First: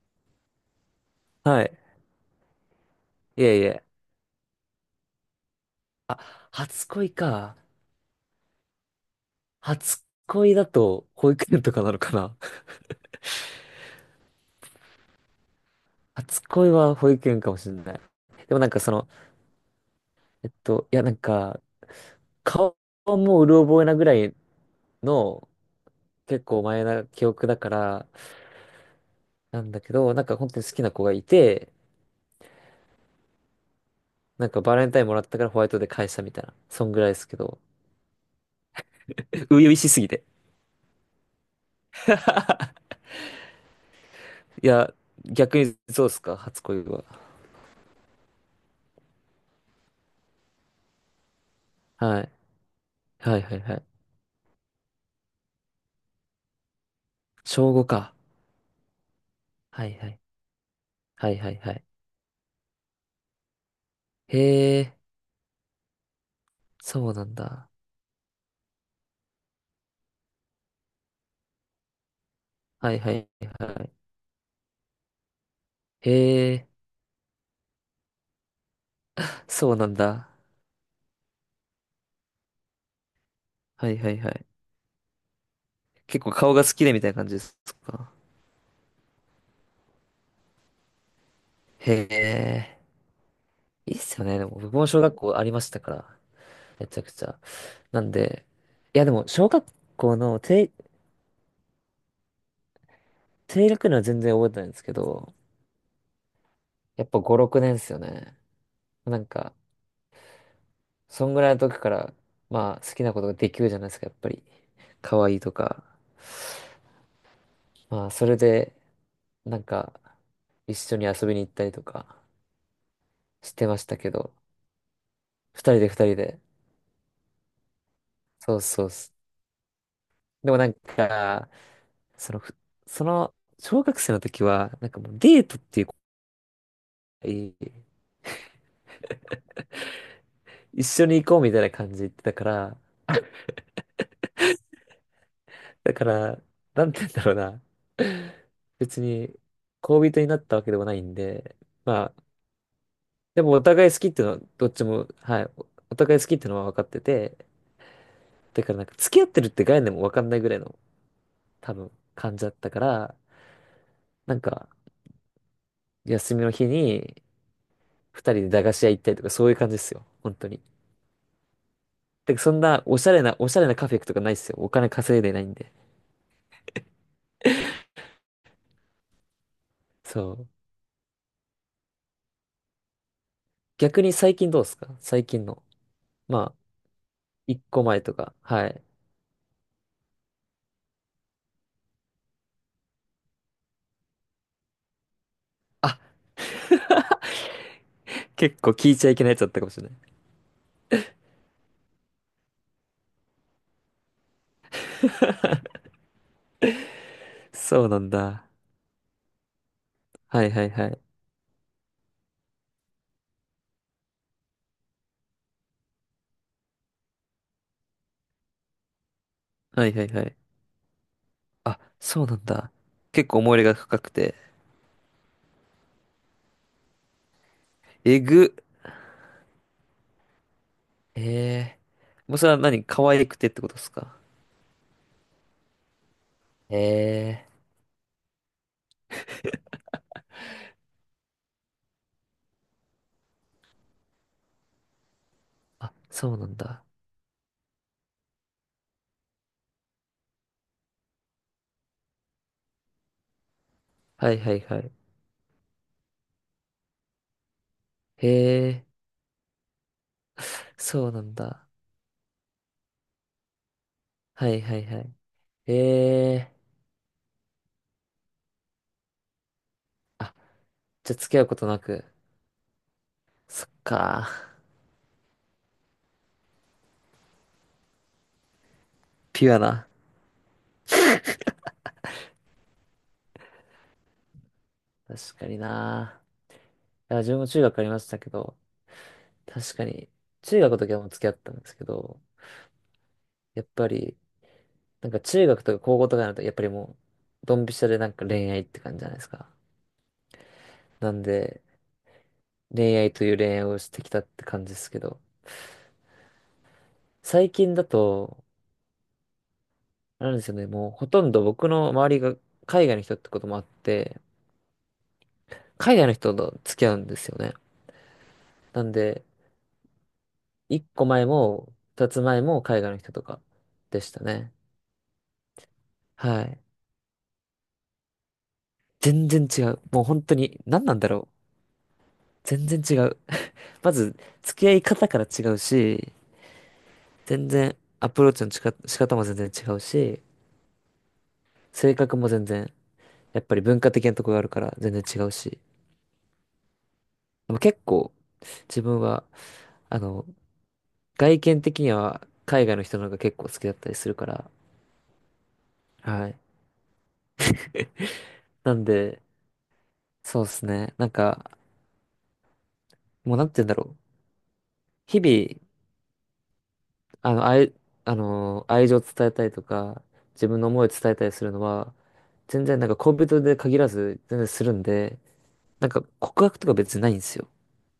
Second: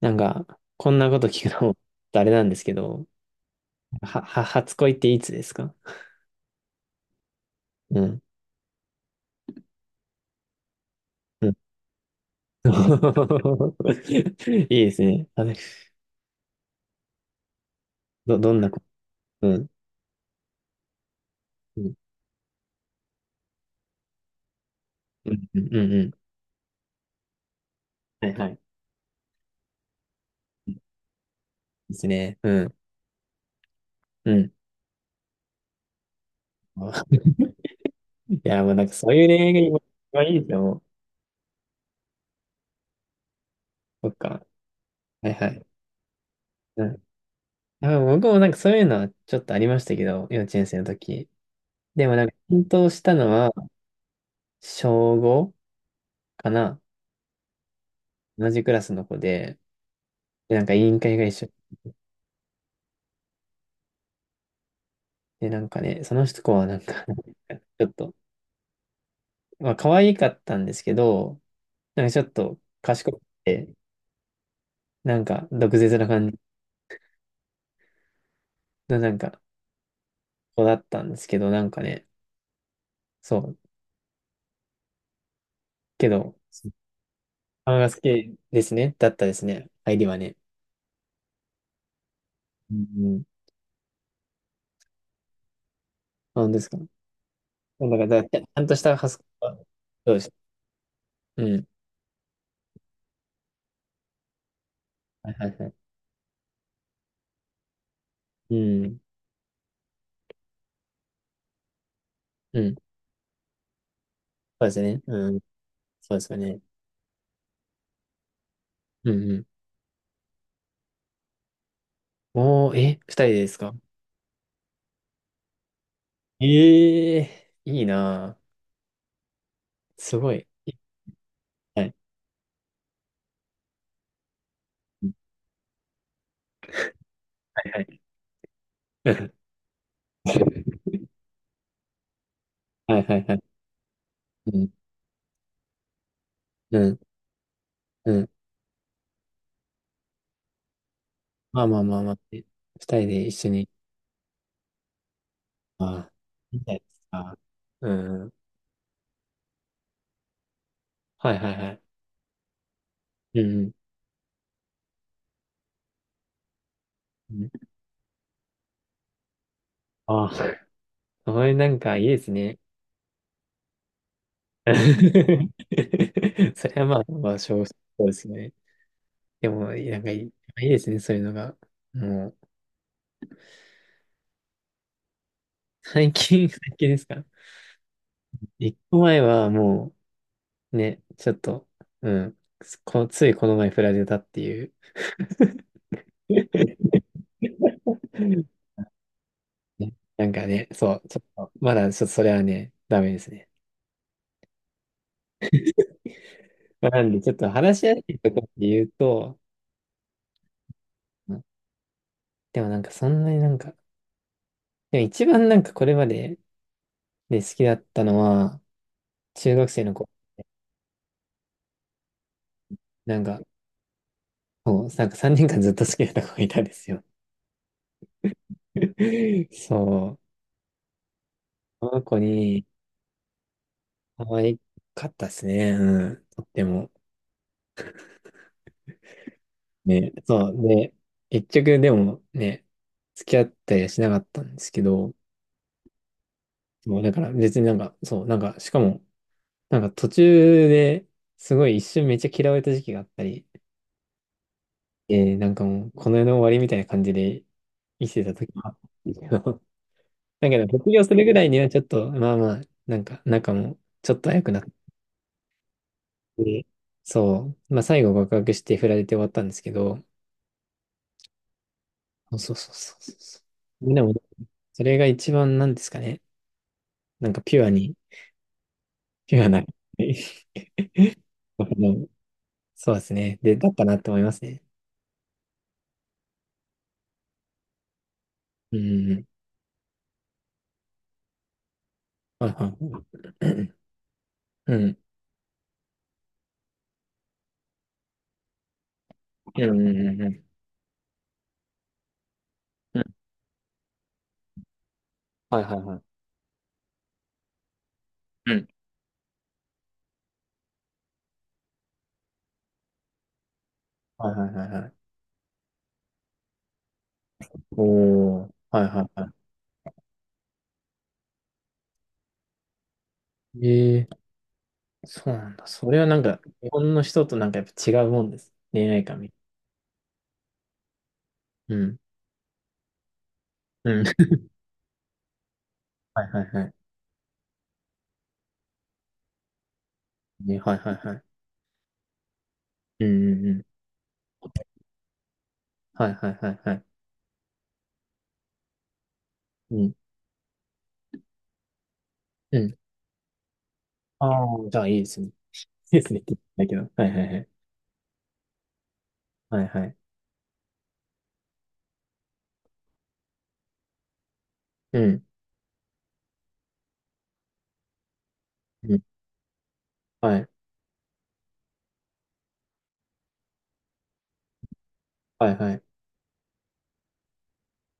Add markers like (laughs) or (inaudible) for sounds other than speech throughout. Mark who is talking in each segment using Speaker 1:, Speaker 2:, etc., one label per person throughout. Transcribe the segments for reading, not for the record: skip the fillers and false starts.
Speaker 1: なんか、こんなこと聞く
Speaker 2: は
Speaker 1: のも
Speaker 2: い。
Speaker 1: (laughs) あれなんですけど、
Speaker 2: いえいえ。
Speaker 1: 初恋っていつですか？
Speaker 2: あ、初恋か。
Speaker 1: うん。
Speaker 2: 初恋だと保
Speaker 1: う
Speaker 2: 育
Speaker 1: ん。
Speaker 2: 園とかなのかな。(laughs)
Speaker 1: (laughs) いいですね。あれ、
Speaker 2: 初恋は保育園かもしれない。
Speaker 1: ど、ど
Speaker 2: でも
Speaker 1: ん
Speaker 2: な
Speaker 1: な
Speaker 2: んか
Speaker 1: こ、
Speaker 2: その、
Speaker 1: うん。
Speaker 2: いやなんか、
Speaker 1: うん。
Speaker 2: 顔もうる覚えなぐらい
Speaker 1: うん。
Speaker 2: の
Speaker 1: うん。うんうん。
Speaker 2: 結構前な記憶だから、
Speaker 1: はいはい。
Speaker 2: なんだけど、なんか本当に
Speaker 1: う
Speaker 2: 好
Speaker 1: ん、いい
Speaker 2: きな子がいて、
Speaker 1: ですね。うん。う
Speaker 2: なん
Speaker 1: ん。
Speaker 2: かバレンタインもらったからホワイトで返したみたいな。そんぐらいです
Speaker 1: (laughs)
Speaker 2: けど。
Speaker 1: いや、もうなんかそういう
Speaker 2: (laughs)
Speaker 1: 恋愛が
Speaker 2: 初々
Speaker 1: 今、
Speaker 2: しすぎ
Speaker 1: 今
Speaker 2: て。
Speaker 1: いいですよ、もう。
Speaker 2: (laughs)
Speaker 1: そっか。
Speaker 2: いや、
Speaker 1: はいは
Speaker 2: 逆
Speaker 1: い。
Speaker 2: にそうっすか、初恋
Speaker 1: うん。
Speaker 2: は。
Speaker 1: あ、僕もなんかそういうのはちょっとありましたけど、幼稚園生の時。でも
Speaker 2: は
Speaker 1: なん
Speaker 2: い。
Speaker 1: か、奮闘したの
Speaker 2: はい
Speaker 1: は、
Speaker 2: はいはい。
Speaker 1: 小5かな。
Speaker 2: 小五か。
Speaker 1: 同じクラスの子で、
Speaker 2: はいはい。
Speaker 1: でなんか委員会が
Speaker 2: は
Speaker 1: 一
Speaker 2: いは
Speaker 1: 緒
Speaker 2: いはい。へえ、
Speaker 1: で、なんかね、その子はなんか
Speaker 2: そうなんだ。
Speaker 1: (laughs) ちょっと、まあ、可愛かったんですけど、なんかちょっと
Speaker 2: はい
Speaker 1: 賢
Speaker 2: は
Speaker 1: く
Speaker 2: い
Speaker 1: て、
Speaker 2: は
Speaker 1: なんか毒舌な
Speaker 2: い。
Speaker 1: 感じ
Speaker 2: へえ、
Speaker 1: のなんか
Speaker 2: そうなんだ。
Speaker 1: 子だったんですけど、なんかね、そう、
Speaker 2: はいはいはい。
Speaker 1: け
Speaker 2: 結構
Speaker 1: ど、
Speaker 2: 顔が好きでみたいな感じです
Speaker 1: 顔が好
Speaker 2: か？
Speaker 1: きですね、だったですね、入りはね。
Speaker 2: へ
Speaker 1: う
Speaker 2: え、
Speaker 1: ん、
Speaker 2: いいっすよね。でも僕も小学校ありましたから。
Speaker 1: なんですか。
Speaker 2: めちゃくちゃ。
Speaker 1: だか
Speaker 2: な
Speaker 1: ら、
Speaker 2: ん
Speaker 1: だから
Speaker 2: で、
Speaker 1: ちゃんとした
Speaker 2: いや
Speaker 1: ハ
Speaker 2: で
Speaker 1: ス
Speaker 2: も小
Speaker 1: は、
Speaker 2: 学
Speaker 1: そう
Speaker 2: 校
Speaker 1: です。
Speaker 2: の
Speaker 1: うん。
Speaker 2: 低学年は全然覚えてないんですけ
Speaker 1: は
Speaker 2: ど、
Speaker 1: いはいはい。
Speaker 2: やっぱ5、6年っすよね。
Speaker 1: うん。
Speaker 2: なんか、そんぐらいの時から、
Speaker 1: うん。
Speaker 2: ま
Speaker 1: そ
Speaker 2: あ好きなことができるじゃないですか、やっぱり。
Speaker 1: うですね。
Speaker 2: 可
Speaker 1: う
Speaker 2: 愛
Speaker 1: ん。
Speaker 2: いとか。
Speaker 1: そうですよね。
Speaker 2: まあそれで、
Speaker 1: うんうん。
Speaker 2: なんか、一緒に遊びに行ったりとか
Speaker 1: おー、え、二人で
Speaker 2: し
Speaker 1: す
Speaker 2: て
Speaker 1: か？
Speaker 2: ましたけど、二人で二人で。
Speaker 1: ええー、いいな
Speaker 2: そうそうっす。
Speaker 1: ぁ。すごい。
Speaker 2: でもなんか、
Speaker 1: はい。
Speaker 2: その、ふその、小学生の時は、なんかもうデートっていう子がい
Speaker 1: はい
Speaker 2: い、
Speaker 1: はい。(laughs)
Speaker 2: 一緒に行こうみたいな感じで言ってたから、
Speaker 1: はいはいはい。うん、
Speaker 2: だから、
Speaker 1: う
Speaker 2: なん
Speaker 1: ん、
Speaker 2: て言うんだろうな。
Speaker 1: うん。
Speaker 2: 別に、恋人になったわけでもないんで、
Speaker 1: まあまあまあ
Speaker 2: ま
Speaker 1: まあ。
Speaker 2: あ、
Speaker 1: え、二人で一
Speaker 2: で
Speaker 1: 緒
Speaker 2: もお
Speaker 1: に。
Speaker 2: 互い好きっていうのは、どっちも、はい、お
Speaker 1: あ
Speaker 2: お
Speaker 1: あ、
Speaker 2: 互い好きっていうの
Speaker 1: み
Speaker 2: は
Speaker 1: たい
Speaker 2: 分
Speaker 1: で
Speaker 2: かって
Speaker 1: すか。
Speaker 2: て、
Speaker 1: うん。
Speaker 2: だからなんか付き合ってるって概念も分かんないぐらいの
Speaker 1: はいはいは
Speaker 2: 多
Speaker 1: い。
Speaker 2: 分感じだったから、
Speaker 1: うん。
Speaker 2: なんか休みの日に
Speaker 1: うん。
Speaker 2: 二人で駄菓子屋行ったりとかそういう感じですよ。
Speaker 1: ああ、
Speaker 2: 本当に。
Speaker 1: それなんかいいです
Speaker 2: で、そ
Speaker 1: ね。
Speaker 2: んなおしゃれな、おしゃれなカフェ行くとかないですよ。お金稼いでない
Speaker 1: (laughs)
Speaker 2: んで。
Speaker 1: それはまあ、まあ、少うそうですね。でも、なんかいい、い
Speaker 2: そう。
Speaker 1: いですね、そういうのが。もう、
Speaker 2: 逆に最近どうですか？最近の。
Speaker 1: 最近、
Speaker 2: まあ、
Speaker 1: 最近ですか？
Speaker 2: 一個前とか。は
Speaker 1: 一
Speaker 2: い。
Speaker 1: 個前はもう、ね、ちょっと、うん、ついこの前振られたっていう。
Speaker 2: あ、
Speaker 1: (laughs) ね、
Speaker 2: 結構聞いちゃいけないやつだったかもしれない。
Speaker 1: なんかね、そう、ちょっと、まだちょっとそれはね、ダメですね。
Speaker 2: (laughs)
Speaker 1: まあなんで、ちょっと話
Speaker 2: そ
Speaker 1: し
Speaker 2: う
Speaker 1: や
Speaker 2: な
Speaker 1: す
Speaker 2: ん
Speaker 1: いところ
Speaker 2: だ。
Speaker 1: で言うと、
Speaker 2: はいはいはい。
Speaker 1: うん、でもなんかそんなになんか、でも一番なんかこれまでで好きだったのは、中学生
Speaker 2: はい
Speaker 1: の
Speaker 2: はい
Speaker 1: 子、
Speaker 2: はい。あ、そうなんだ。
Speaker 1: なん
Speaker 2: 結構
Speaker 1: か、
Speaker 2: 思い入れが深くて。
Speaker 1: そう、なんか3年間ずっと好きだった子がいたんですよ。
Speaker 2: えぐ。
Speaker 1: (laughs) そう、
Speaker 2: ええ
Speaker 1: この子
Speaker 2: ー。もうそれは
Speaker 1: に
Speaker 2: 何可愛くてってことですか？
Speaker 1: 可愛かったですね、うん、とって
Speaker 2: え
Speaker 1: も。
Speaker 2: えー。
Speaker 1: ね、そう、で、結局でもね、付き合ったりはしなかったんですけど、
Speaker 2: あ、そうなんだ。
Speaker 1: もうだから別になんか、そう、なんか、しかも、なんか途中ですごい一瞬めっちゃ嫌われた時期があったり、
Speaker 2: はいはいはい。
Speaker 1: えー、なんかもう、この世の終わりみたいな感じで生きて
Speaker 2: へ
Speaker 1: た時は、
Speaker 2: え、
Speaker 1: (laughs) だけど、
Speaker 2: (laughs)
Speaker 1: 卒業
Speaker 2: そう
Speaker 1: す
Speaker 2: な
Speaker 1: るぐ
Speaker 2: ん
Speaker 1: らいに
Speaker 2: だ。
Speaker 1: はちょっと、まあまあ、なんか、仲もちょっと早
Speaker 2: は
Speaker 1: くな
Speaker 2: い
Speaker 1: っ
Speaker 2: はいはい。へえ、
Speaker 1: て、そう、まあ最後告白して振られて終わったんですけど、
Speaker 2: じゃあ付き合うことなく。
Speaker 1: そうそうそうそうそう。
Speaker 2: そっ
Speaker 1: みんなも、
Speaker 2: か。(laughs)
Speaker 1: それが一番なんですかね、なんかピュアに、ピュア
Speaker 2: ピュア
Speaker 1: な、
Speaker 2: な。
Speaker 1: (laughs) あの、そうですね、で、だったなって思いますね。
Speaker 2: 確かにな。いや、自分も中学ありましたけど、
Speaker 1: うん。
Speaker 2: 確かに、中学の時はもう付き合ったんですけど、
Speaker 1: はいはいは
Speaker 2: やっ
Speaker 1: い。
Speaker 2: ぱり、
Speaker 1: うん。うん。
Speaker 2: なんか中学とか高校とかになると、やっぱりもう、ドンピシャでなんか恋愛って感じじゃないですか。
Speaker 1: うん。うん。うんうん。
Speaker 2: なんで、恋愛という恋愛をしてきたって感じですけど、
Speaker 1: はいはいはい。
Speaker 2: 最近だと、
Speaker 1: うん。
Speaker 2: なんですよね。もうほとんど僕の周りが海外の人ってこともあって、
Speaker 1: はいはいはいはい。
Speaker 2: 海外の人と付き合うんですよね。
Speaker 1: おー。は
Speaker 2: な
Speaker 1: い
Speaker 2: ん
Speaker 1: はい
Speaker 2: で、
Speaker 1: は
Speaker 2: 一個前も二つ前も海外の人とか
Speaker 1: い。え
Speaker 2: で
Speaker 1: え
Speaker 2: したね。
Speaker 1: ー、そうなんだ。それはなんか、
Speaker 2: はい。
Speaker 1: 日本の人となんかやっぱ違うもんです。恋愛観
Speaker 2: 全
Speaker 1: み。
Speaker 2: 然違う。もう本当に何なんだろう。
Speaker 1: うん。
Speaker 2: 全然違う。(laughs)
Speaker 1: う
Speaker 2: ま
Speaker 1: ん。
Speaker 2: ず、付き合い方から違うし、
Speaker 1: はいはいはい。
Speaker 2: 全然アプローチの仕方も全然違うし、
Speaker 1: ね、はいはいはい。
Speaker 2: 性格も全然、
Speaker 1: うんう
Speaker 2: やっ
Speaker 1: んう
Speaker 2: ぱり
Speaker 1: ん。
Speaker 2: 文化的なとこがあるから全然違うし。
Speaker 1: はいはいはいはい。
Speaker 2: でも結構自分は、
Speaker 1: うん。
Speaker 2: あの、外見的には
Speaker 1: う
Speaker 2: 海
Speaker 1: ん。
Speaker 2: 外の人の方が結構好きだったりするか
Speaker 1: あ
Speaker 2: ら、
Speaker 1: あ、じゃあいいですね。いいですねっ
Speaker 2: は
Speaker 1: て
Speaker 2: い。
Speaker 1: 言ったけど。はいはいはい。
Speaker 2: (laughs) なんで、
Speaker 1: はいはい。
Speaker 2: そうですね。なんか、もうなんて言うんだろう。
Speaker 1: う
Speaker 2: 日
Speaker 1: ん。
Speaker 2: 々、あの、愛、あの、愛
Speaker 1: う
Speaker 2: 情を
Speaker 1: ん。
Speaker 2: 伝えたりとか、
Speaker 1: はい。
Speaker 2: 自分の思いを伝えたりするのは、全然なんか恋人で限らず、全然するんで、
Speaker 1: はいはい。
Speaker 2: なんか告白とか別にないんですよ。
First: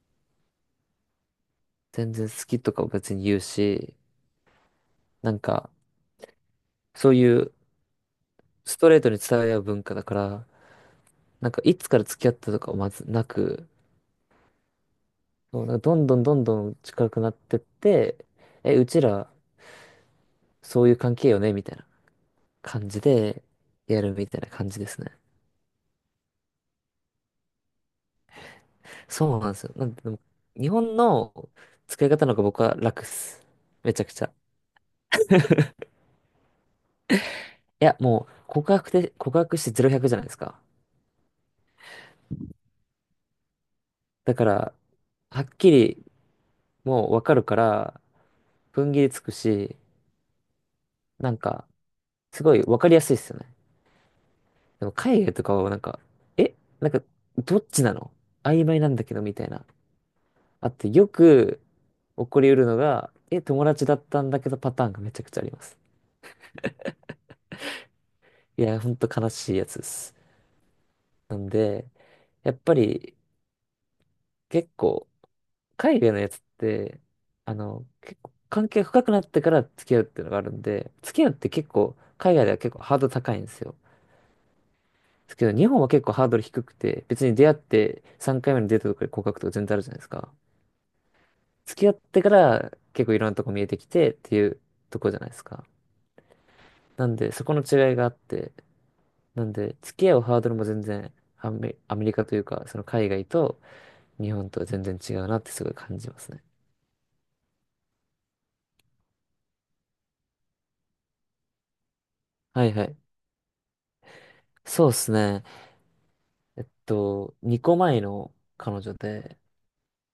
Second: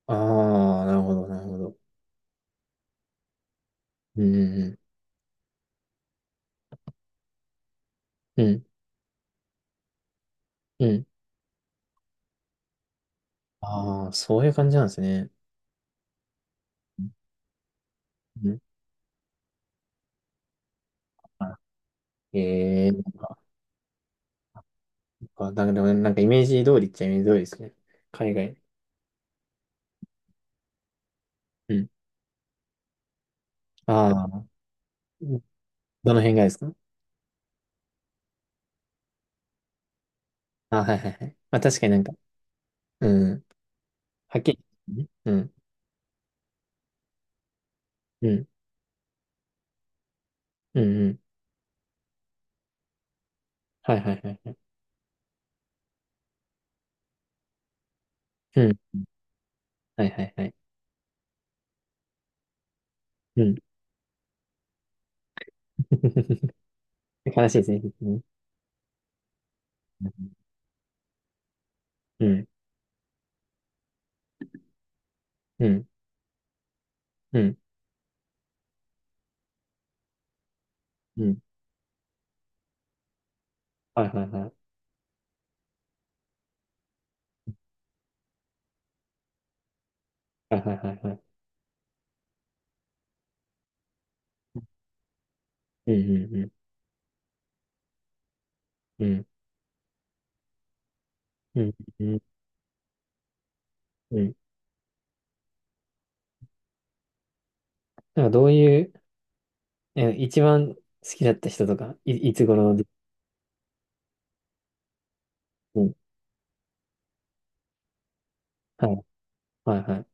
Speaker 1: ああ、なるほどなるほど。
Speaker 2: 全然好きとかを別に言うし、
Speaker 1: うんうん
Speaker 2: なんか、そういう
Speaker 1: うん。うん。
Speaker 2: ストレートに伝え合う文化だから、
Speaker 1: うん。
Speaker 2: なんかいつから付き合ったとかはまずなく、
Speaker 1: ああ、そういう感じなんですね。
Speaker 2: そう、なんかどんどんどんどん近くなってって、
Speaker 1: うん、
Speaker 2: え、うちら、そういう関係よねみたいな感
Speaker 1: あ、ええ、
Speaker 2: じで、やるみたいな感じですね。
Speaker 1: あ、なんか、でもねなんかイメージ通りっちゃイメージ通りですね。海外。
Speaker 2: そうなんですよ。なんで、でも日本の
Speaker 1: うん。
Speaker 2: 使い方の方が僕は楽っす。めちゃ
Speaker 1: あ
Speaker 2: くちゃ。
Speaker 1: あ、どの辺がですか？
Speaker 2: いや、もう、告白してゼロ百じゃないですか。
Speaker 1: あ、はいはいはい。まあ確かになんか、うん。
Speaker 2: だ
Speaker 1: はっ
Speaker 2: か
Speaker 1: き
Speaker 2: ら、
Speaker 1: り。ね、う
Speaker 2: はっ
Speaker 1: ん。
Speaker 2: きり、もうわかるから、
Speaker 1: うん。
Speaker 2: 踏ん切りつくし、
Speaker 1: うん。うん。
Speaker 2: なんか、すごいわかりやすいっすよね。
Speaker 1: はいはいはい。
Speaker 2: でも、海外とかはなんか、え、なんか、どっちなの
Speaker 1: う
Speaker 2: 曖
Speaker 1: ん。
Speaker 2: 昧なんだけど、みたいな。
Speaker 1: はいはいはい。
Speaker 2: あと、よく起こりうるのが、え、
Speaker 1: うん。
Speaker 2: 友達だったんだけどパターンがめちゃくちゃあります。
Speaker 1: (laughs) 悲しいですね。
Speaker 2: いや、ほんと悲しいやつです。なんで、
Speaker 1: うん、
Speaker 2: やっぱり結構、
Speaker 1: うん、
Speaker 2: 海外のやつって、
Speaker 1: う
Speaker 2: あ
Speaker 1: ん、
Speaker 2: の、結構関係深くなってから付き合うっていうのがあるんで、付
Speaker 1: う
Speaker 2: き合うっ
Speaker 1: ん。
Speaker 2: て結構、海外では結構ハードル高いんですよ。
Speaker 1: はいはいはい。
Speaker 2: ですけど、日本は結構ハードル低くて、別に出会って3回目のデートとかで告白とか全然あるじゃないですか。
Speaker 1: はいはいはいはい。
Speaker 2: 付き合ってから結構いろんなとこ見えてきてっていうとこじゃないですか。
Speaker 1: うん、うん、うん、
Speaker 2: なんで、そこの違いがあって、
Speaker 1: うん、
Speaker 2: なんで、付き合うハードルも全然
Speaker 1: うん、
Speaker 2: ア
Speaker 1: う
Speaker 2: メリ
Speaker 1: ん。
Speaker 2: カというか、その海外と
Speaker 1: う
Speaker 2: 日
Speaker 1: ん、
Speaker 2: 本とは全然違うなってすごい感じますね。
Speaker 1: なんかどういう、え、一番好きだった人とか、い、いつ
Speaker 2: はい
Speaker 1: 頃で、
Speaker 2: はい。そうですね。
Speaker 1: うん。
Speaker 2: えっと、2個前の彼
Speaker 1: は
Speaker 2: 女
Speaker 1: い、
Speaker 2: で、
Speaker 1: はい、はい。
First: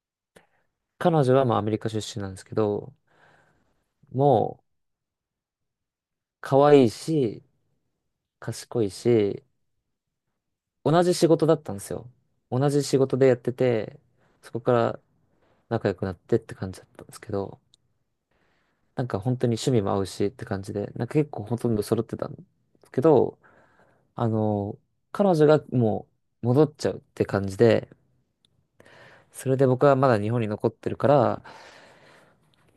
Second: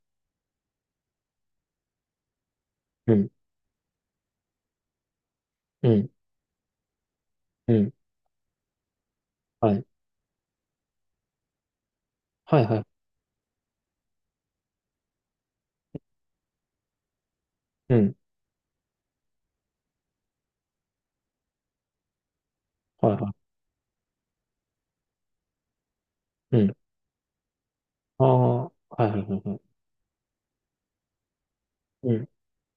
Speaker 2: 彼女はまあアメリカ出身なんですけど、
Speaker 1: うん、
Speaker 2: もう
Speaker 1: うん、
Speaker 2: 可愛いし、
Speaker 1: うん。
Speaker 2: 賢いし、
Speaker 1: はい、
Speaker 2: 同じ仕事だったんですよ。
Speaker 1: はい、
Speaker 2: 同
Speaker 1: は
Speaker 2: じ
Speaker 1: い。
Speaker 2: 仕事でやってて、そこから仲良くなってって感じだったんですけど、
Speaker 1: うん、
Speaker 2: なんか本当に趣味も合うしって感じで、なんか結構ほとんど揃ってたんですけ
Speaker 1: はい、は
Speaker 2: ど、
Speaker 1: い。
Speaker 2: あの、彼女がもう
Speaker 1: う
Speaker 2: 戻っ
Speaker 1: ん。
Speaker 2: ちゃうって感じで、
Speaker 1: ああ、はい、はい、はい。
Speaker 2: そ
Speaker 1: は
Speaker 2: れで
Speaker 1: い、
Speaker 2: 僕はまだ日本に残ってるから、
Speaker 1: うん、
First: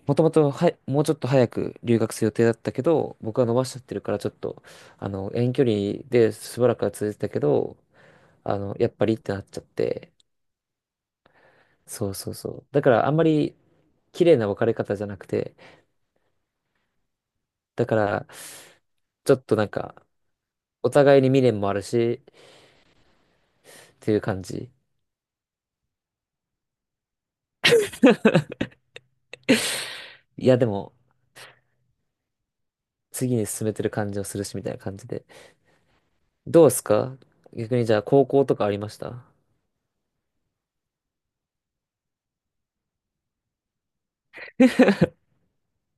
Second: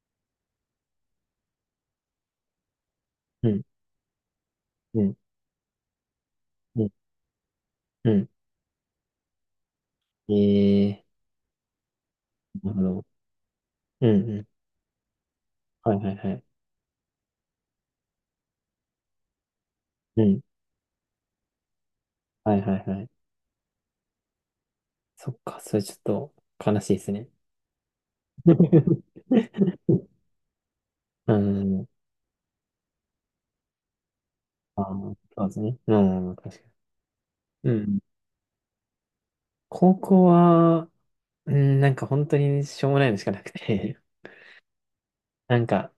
Speaker 2: もともとはもうちょっと早く留学する予定だったけど、僕は
Speaker 1: う
Speaker 2: 伸
Speaker 1: ん、
Speaker 2: ばしちゃってるからちょっと、
Speaker 1: う
Speaker 2: あ
Speaker 1: ん、
Speaker 2: の、遠距離でしばら
Speaker 1: う
Speaker 2: く
Speaker 1: ん、
Speaker 2: は続いてたけど、
Speaker 1: うん。
Speaker 2: あの、やっぱりってなっちゃって、
Speaker 1: ええ、
Speaker 2: そうそうそう。
Speaker 1: なるほ
Speaker 2: だか
Speaker 1: ど。
Speaker 2: らあんまり
Speaker 1: うん、
Speaker 2: 綺
Speaker 1: う
Speaker 2: 麗
Speaker 1: ん。
Speaker 2: な別れ方じゃなくて、
Speaker 1: はい、はい、はい。
Speaker 2: だからちょっとなんか、
Speaker 1: うん、
Speaker 2: お互いに未練もあるし、
Speaker 1: はい、はい、はい。
Speaker 2: っていう感じ。
Speaker 1: そっか、それちょっと悲しいですね。(laughs)
Speaker 2: いや、でも、
Speaker 1: うん、
Speaker 2: 次に進めてる感じをするし、みたいな
Speaker 1: あ
Speaker 2: 感じ
Speaker 1: ー
Speaker 2: で。
Speaker 1: そうですね。うん、確か
Speaker 2: どうっすか
Speaker 1: に。う
Speaker 2: 逆にじゃ
Speaker 1: ん。
Speaker 2: あ高校とかありました？
Speaker 1: 高校は、うん、なんか本当にしょうもないのしかなくて、なんか、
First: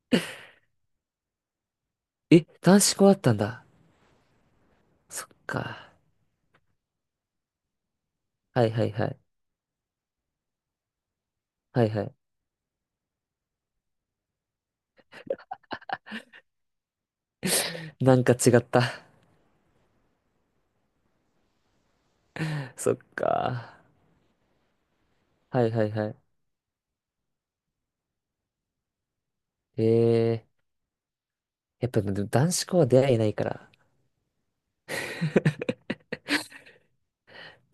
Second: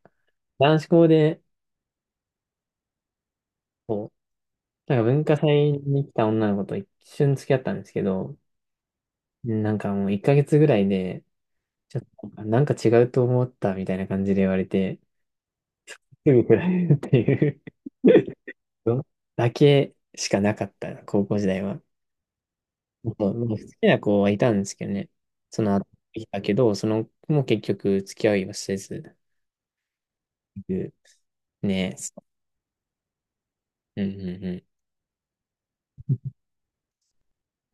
Speaker 1: 男子校で、
Speaker 2: え、男子校あったんだ。
Speaker 1: こう、なんか文
Speaker 2: そっ
Speaker 1: 化祭
Speaker 2: か。
Speaker 1: に来た女の子と一瞬付き合ったんですけど、
Speaker 2: はいはいはい。
Speaker 1: なんかもう1ヶ月ぐらいで、
Speaker 2: はい
Speaker 1: ちょ
Speaker 2: は
Speaker 1: っ
Speaker 2: い。
Speaker 1: となんか違うと思ったみたいな感じで言われて、すぐ振られるっていう
Speaker 2: なんか違った。
Speaker 1: の (laughs) だけしかなかった、高校時代は。
Speaker 2: (laughs) そっ
Speaker 1: そう、もう好
Speaker 2: か。
Speaker 1: きな子はいたんですけどね。そ
Speaker 2: はい
Speaker 1: の
Speaker 2: は
Speaker 1: 後、
Speaker 2: いは
Speaker 1: い
Speaker 2: い。
Speaker 1: たけど、その子も結局付き合いはせず、ね。
Speaker 2: ええー、やっぱで
Speaker 1: う
Speaker 2: も男子校は出会いないから。
Speaker 1: んうんう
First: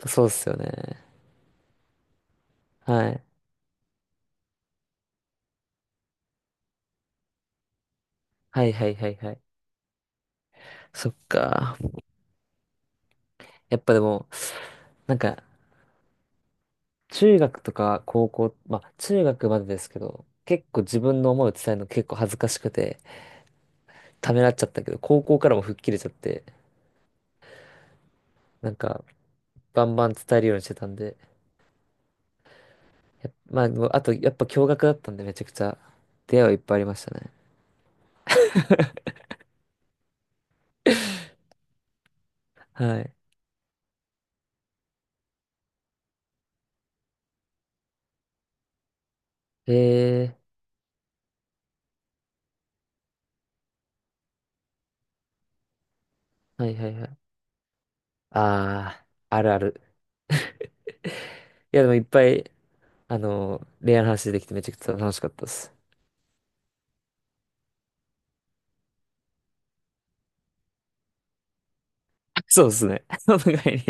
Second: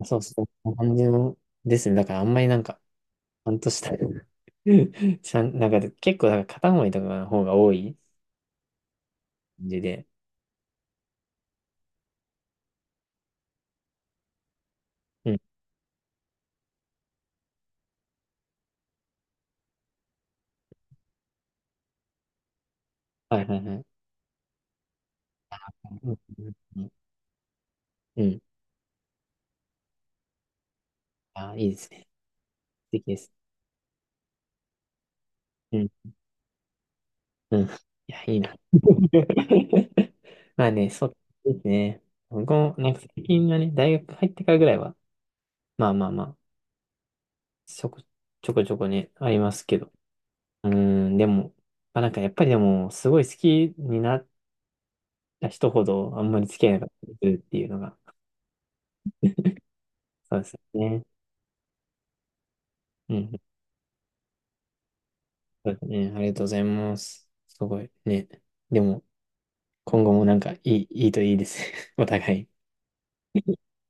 Speaker 1: ん。そう
Speaker 2: そうっ
Speaker 1: そう、
Speaker 2: すよ
Speaker 1: こん
Speaker 2: ね。
Speaker 1: な感じのですね。だからあんまりなんか、
Speaker 2: はい。
Speaker 1: 半年だよ。(laughs) ちゃん、なんか結構なんか片思いとかの方が多い
Speaker 2: はいはいはいはい。
Speaker 1: 感じで。
Speaker 2: そっか。やっぱでも、なん
Speaker 1: うん。
Speaker 2: か、中学とか高校、まあ中学までですけど、結構自分の思いを伝えるの結構恥ずかしくて、
Speaker 1: はいはいはい。
Speaker 2: ためらっちゃったけど、高校からも吹っ切れちゃ
Speaker 1: う
Speaker 2: っ
Speaker 1: ん。
Speaker 2: て、
Speaker 1: うん。うん。
Speaker 2: なんか、バンバン伝えるようにしてたんで、
Speaker 1: あ、いいですね。素敵で
Speaker 2: や
Speaker 1: す。
Speaker 2: っまあ、もうあと、やっぱ驚愕だったんで、めちゃくち
Speaker 1: う
Speaker 2: ゃ、
Speaker 1: ん。
Speaker 2: 出会いはいっぱいありましたね。
Speaker 1: うん。いや、いいな。
Speaker 2: (laughs)
Speaker 1: (laughs) まあね、そうですね。僕も、なんか
Speaker 2: はい。
Speaker 1: 最近はね、大学入ってからぐらいは、まあまあまあ、ちょこちょこちょこね、ありますけど。
Speaker 2: え
Speaker 1: うーん、でも、まあなんかやっぱりでも、すごい好きになった人ほど、あんまり付
Speaker 2: ー、
Speaker 1: き
Speaker 2: は
Speaker 1: 合え
Speaker 2: い
Speaker 1: なか
Speaker 2: は
Speaker 1: っ
Speaker 2: いは
Speaker 1: たり
Speaker 2: い。
Speaker 1: するっていうのが、
Speaker 2: あー、あるある。
Speaker 1: そうですよね。
Speaker 2: (laughs) いや、でもいっぱい、
Speaker 1: う
Speaker 2: あ
Speaker 1: ん、
Speaker 2: の、恋愛の話できてめちゃくちゃ楽しかったで
Speaker 1: そう
Speaker 2: す。
Speaker 1: ですね。ありがとうございます。すごいね。でも、今後もなんかいい、いいといいです。(laughs) お互
Speaker 2: (laughs)
Speaker 1: い。
Speaker 2: そうですね。(laughs) お互いに